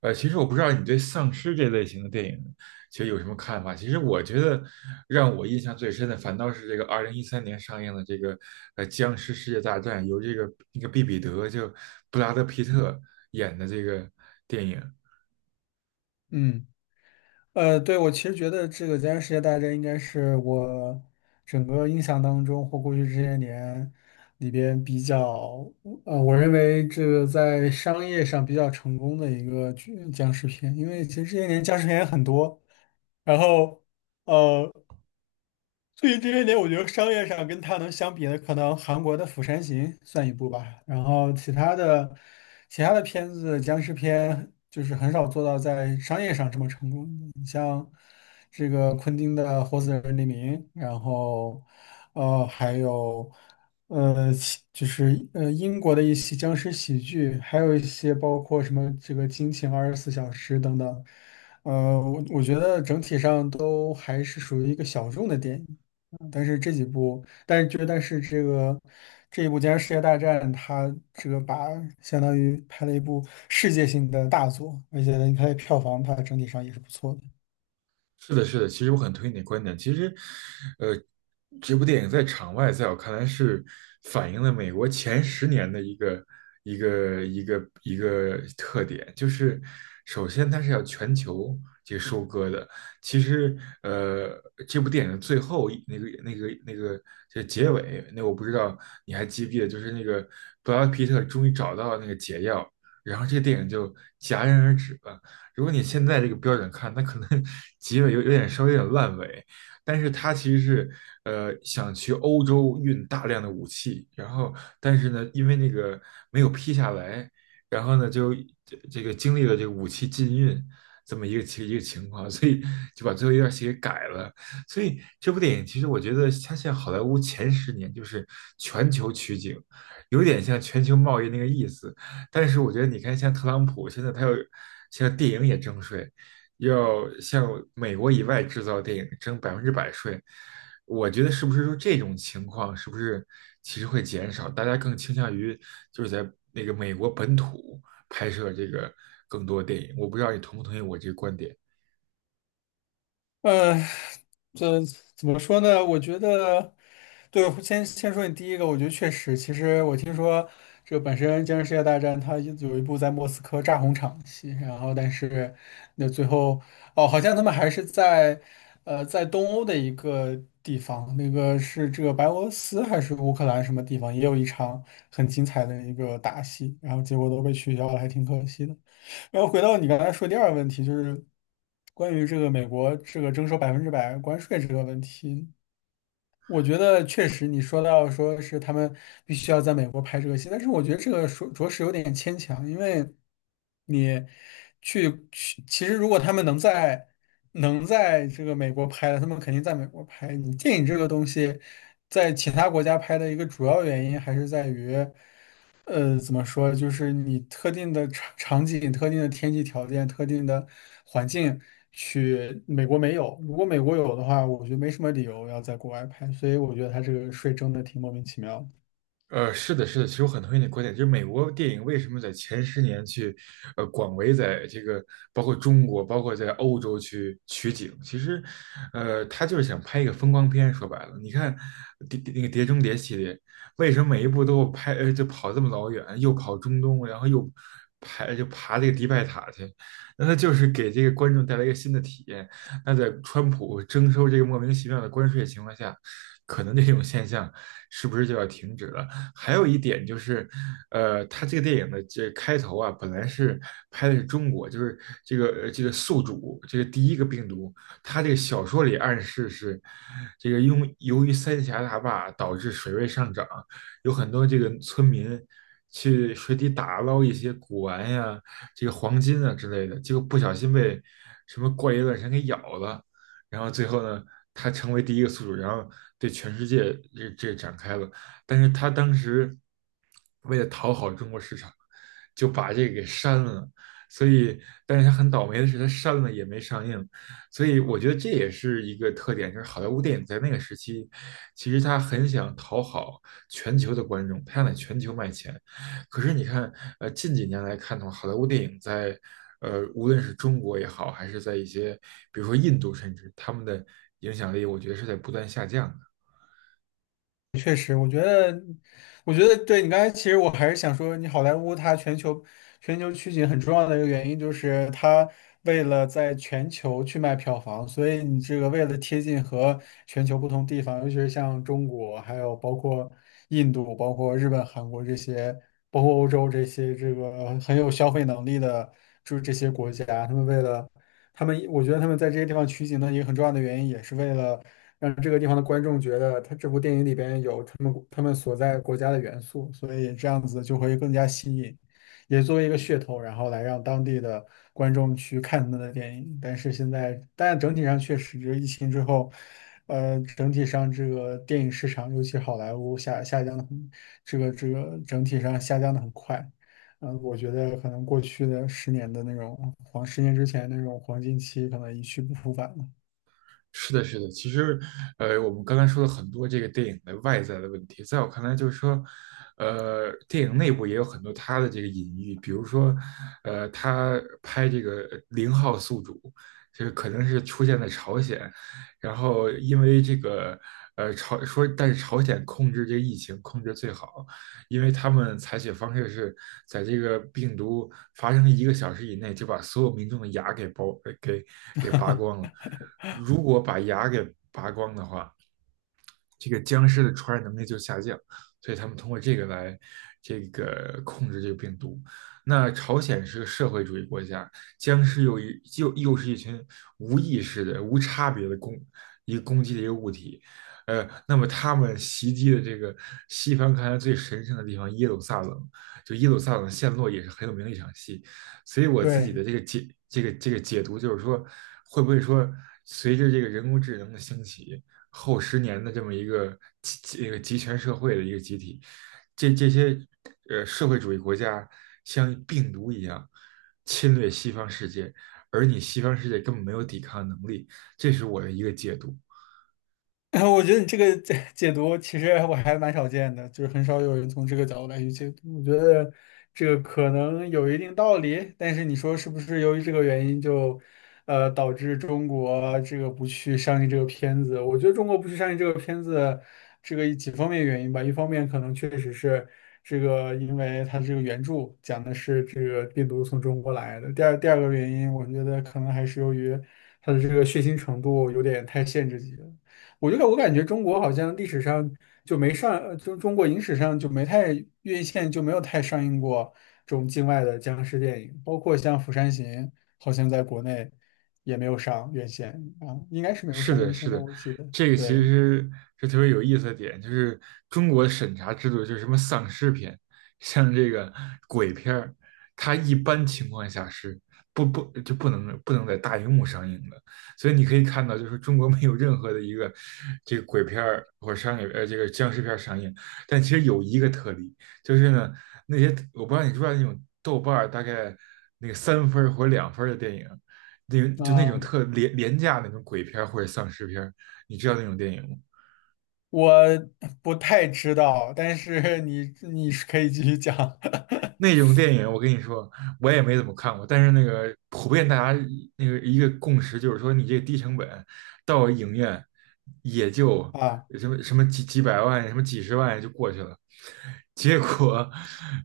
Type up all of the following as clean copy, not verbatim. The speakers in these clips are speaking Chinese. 其实我不知道你对丧尸这类型的电影，其实有什么看法？其实我觉得让我印象最深的，反倒是这个2013年上映的这个《僵尸世界大战》，由毕彼得就布拉德皮特演的这个电影。嗯，对，我其实觉得这个《僵尸世界大战》应该是我整个印象当中或过去这些年里边我认为这个在商业上比较成功的一个剧僵尸片，因为其实这些年僵尸片也很多，然后。呃。最近这些年，我觉得商业上跟他能相比的，可能韩国的《釜山行》算一部吧。其他的片子，僵尸片就是很少做到在商业上这么成功的，你像这个昆汀的《活死人黎明》，然后呃，还有呃，其就是呃英国的一些僵尸喜剧，还有一些包括什么这个《惊情二十四小时》等等。我觉得整体上都还是属于一个小众的电影。嗯但是这几部，但是就但是这个这一部《僵尸世界大战》，它这个把相当于拍了一部世界性的大作，而且呢，看的票房它整体上也是不错的。是的，是的，其实我很同意你的观点。其实，呃，这部电影在场外，在我看来是反映了美国前十年的一个特点，就是首先它是要全球去收割的。其实，呃，这部电影的最后一那个那个那个这结尾，那我不知道你还记不记得，就是那个布拉德皮特终于找到那个解药，然后这个电影就戛然而止了。如果你现在这个标准看，那可能 结尾有点稍微有点烂尾，但是他其实是想去欧洲运大量的武器，然后但是呢，因为那个没有批下来，然后呢就这个经历了这个武器禁运这么一个情况，所以就把最后一段戏给改了。所以这部电影其实我觉得它现在好莱坞前十年就是全球取景，有点像全球贸易那个意思，但是我觉得你看，像特朗普现在他又像电影也征税，要向美国以外制造电影征100%税，我觉得是不是说这种情况是不是其实会减少，大家更倾向于就是在那个美国本土拍摄这个更多电影？我不知道你同不同意我这个观点。呃，这怎么说呢？我觉得，对，先说你第一个，我觉得确实，其实我听说这本身《今日世界大战》它有一部在莫斯科炸红场的戏，然后但是那最后哦，好像他们还是在在东欧的一个地方，那个是这个白俄罗斯还是乌克兰什么地方，也有一场很精彩的一个打戏，然后结果都被取消了，还挺可惜的。然后回到你刚才说第二个问题，就是关于这个美国这个征收百分之百关税这个问题，我觉得确实你说到说是他们必须要在美国拍这个戏，但是我觉得这个说着实有点牵强，因为你，其实如果他们能在这个美国拍的，他们肯定在美国拍。你电影这个东西在其他国家拍的一个主要原因还是在于。怎么说？就是你特定的场景、特定的天气条件、特定的环境去美国没有。如果美国有的话，我觉得没什么理由要在国外拍，所以我觉得他这个税征的挺莫名其妙的。是的，是的，其实我很同意你的观点，就是美国电影为什么在前十年去，广为在这个包括中国，包括在欧洲去取景，其实，他就是想拍一个风光片。说白了，你看那个《碟中谍》系列，为什么每一部都拍，就跑这么老远，又跑中东，然后又就爬这个迪拜塔去？那他就是给这个观众带来一个新的体验。那在川普征收这个莫名其妙的关税的情况下，可能这种现象是不是就要停止了？还有一点就是，他这个电影的这开头啊，本来是拍的是中国，就是这个宿主，这个第一个病毒，他这个小说里暗示是，这个因为由于三峡大坝导致水位上涨，有很多这个村民去水底打捞一些古玩呀、这个黄金啊之类的，结果不小心被什么怪异乱神给咬了，然后最后呢，他成为第一个宿主，然后对全世界展开了。但是他当时为了讨好中国市场，就把这个给删了。所以，但是他很倒霉的是，他删了也没上映。所以，我觉得这也是一个特点，就是好莱坞电影在那个时期，其实他很想讨好全球的观众，他想在全球卖钱。可是你看，近几年来看的话，好莱坞电影在，无论是中国也好，还是在一些，比如说印度，甚至他们的影响力，我觉得是在不断下降的。我觉得对你刚才，其实我还是想说，你好莱坞它全球取景很重要的一个原因，就是它为了在全球去卖票房，所以你这个为了贴近和全球不同地方，尤其是像中国，还有包括印度、包括日本、韩国这些，包括欧洲这些这个很有消费能力的，就是这些国家，他们，我觉得他们在这些地方取景的一个很重要的原因，也是为了。让这个地方的观众觉得他这部电影里边有他们所在国家的元素，所以这样子就会更加吸引，也作为一个噱头，然后来让当地的观众去看他们的电影。但是现在，但整体上确实，这个疫情之后，整体上这个电影市场，尤其好莱坞下降的很，这个整体上下降的很快。我觉得可能过去的十年的那种黄，十年之前那种黄金期，可能一去不复返了。是的，是的，其实，我们刚才说了很多这个电影的外在的问题，在我看来，就是说，电影内部也有很多它的这个隐喻，比如说，他拍这个零号宿主，就是可能是出现在朝鲜，然后因为这个，但是朝鲜控制这个疫情控制最好，因为他们采取方式是在这个病毒发生1个小时以内就把所有民众的牙给剥给给拔光了。如果把牙给拔光的话，这个僵尸的传染能力就下降，所以他们通过这个来这个控制这个病毒。那朝鲜是个社会主义国家，僵尸又是一群无意识的、无差别的攻击的一个物体，那么他们袭击的这个西方看来最神圣的地方耶路撒冷，就耶路撒冷陷落也是很有名的一场戏，所以我自己对，的这个解这个这个解读就是说，会不会说随着这个人工智能的兴起，后十年的这么一个集权社会的一个集体，这些社会主义国家像病毒一样侵略西方世界，而你西方世界根本没有抵抗能力，这是我的一个解读。我觉得你这个解读其实我还蛮少见的，就是很少有人从这个角度来去解读。我觉得这个可能有一定道理，但是你说是不是由于这个原因导致中国这个不去上映这个片子？我觉得中国不去上映这个片子，这个几方面原因吧。一方面可能确实是这个，因为它这个原著讲的是这个病毒从中国来的。第二个原因，我觉得可能还是由于它的这个血腥程度有点太限制级了。我觉得我感觉中国好像历史上就没上，呃就中国影史上就没太院线就没有太上映过这种境外的僵尸电影，包括像《釜山行》，好像在国内也没有上院线啊，应该是没有是上的，院是线吧，的，我记得。这个其对，实是特别有意思的点，就是中国的审查制度，就是什么丧尸片，像这个鬼片儿，它一般情况下是不能在大荧幕上映的，所以你可以看到，就是中国没有任何的一个这个鬼片儿或者商业这个僵尸片儿上映，但其实有一个特例，就是呢那些我不知道你知不知道那种豆瓣儿大概那个3分儿或者2分儿的电影。那就那种啊，特廉价那种鬼片或者丧尸片你知道那种电影吗？我不太知道，但是你是可以继续讲 那种电影，我跟你说，我也没怎么看过。但是那个普遍大家那个一个共识就是说，你这个低成本到影院也就啊，什么什么几百万、什么几十万就过去了。结果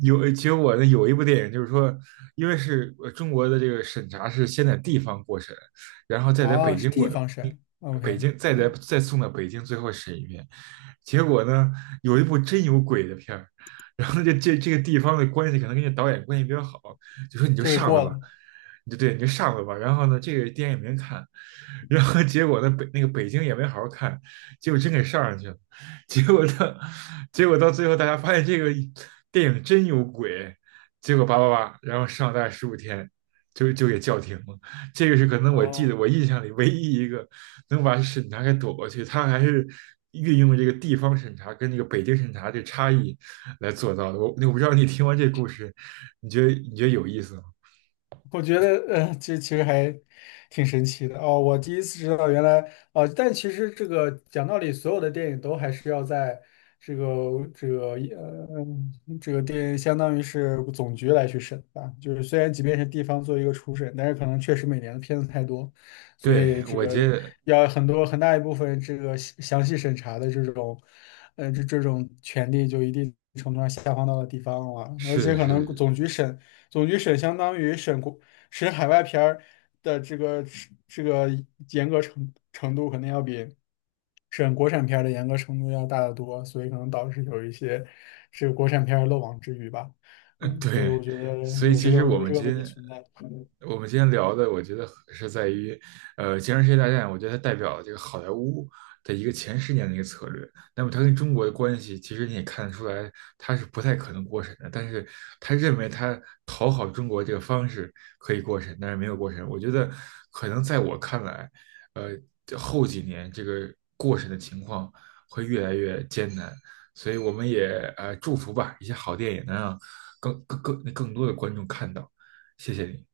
有结果呢，有一部电影就是说，因为是中国的这个审查是先在地方过审，然后再在北哦，是京过，地方嗯神，OK，北京再在嗯，再送到北京最后审一遍。结果呢，有一部真有鬼的片儿。然后这个地方的关系可能跟这导演关系比较好，就说你就就给上了过吧，了。你就对你就上了吧。然后呢，这个电影也没人看，然后结果呢北那个北京也没好好看，结果真给上上去了，结果到结果到最后大家发现这个电影真有鬼，结果叭叭叭，然后上大概15天。就给叫停了，这个是可能我记得哦。我印象里唯一一个能把审查给躲过去，他还是运用了这个地方审查跟这个北京审查这差异来做到的。我不知道你听完这故事，你觉得有意思吗？我觉得，这其实还挺神奇的哦。我第一次知道，原来哦，但其实这个讲道理，所有的电影都还是要在这个这个呃这个电，相当于是总局来去审吧。就是虽然即便是地方做一个初审，但是可能确实每年的片子太多，所对，以这我个觉得要很大一部分这个详细审查的这种，这这种权利就一定程度上下放到了地方了，而是且的可能是的 总局审。总局审相当于审国使海外片儿的这个严格程度肯定要比审国产片儿的严格程度要大得多，所以可能导致有一些这个国产片儿漏网之鱼吧。嗯，对，对，我觉得所以其实我有们这个今问题天存在。我们今天聊的，我觉得是在于，《金融世界大战》，我觉得它代表了这个好莱坞的一个前十年的一个策略。那么它跟中国的关系，其实你也看得出来，它是不太可能过审的。但是他认为他讨好中国这个方式可以过审，但是没有过审。我觉得可能在我看来，呃，后几年这个过审的情况会越来越艰难。所以我们也祝福吧，一些好电影能让更多的观众看到。谢谢你。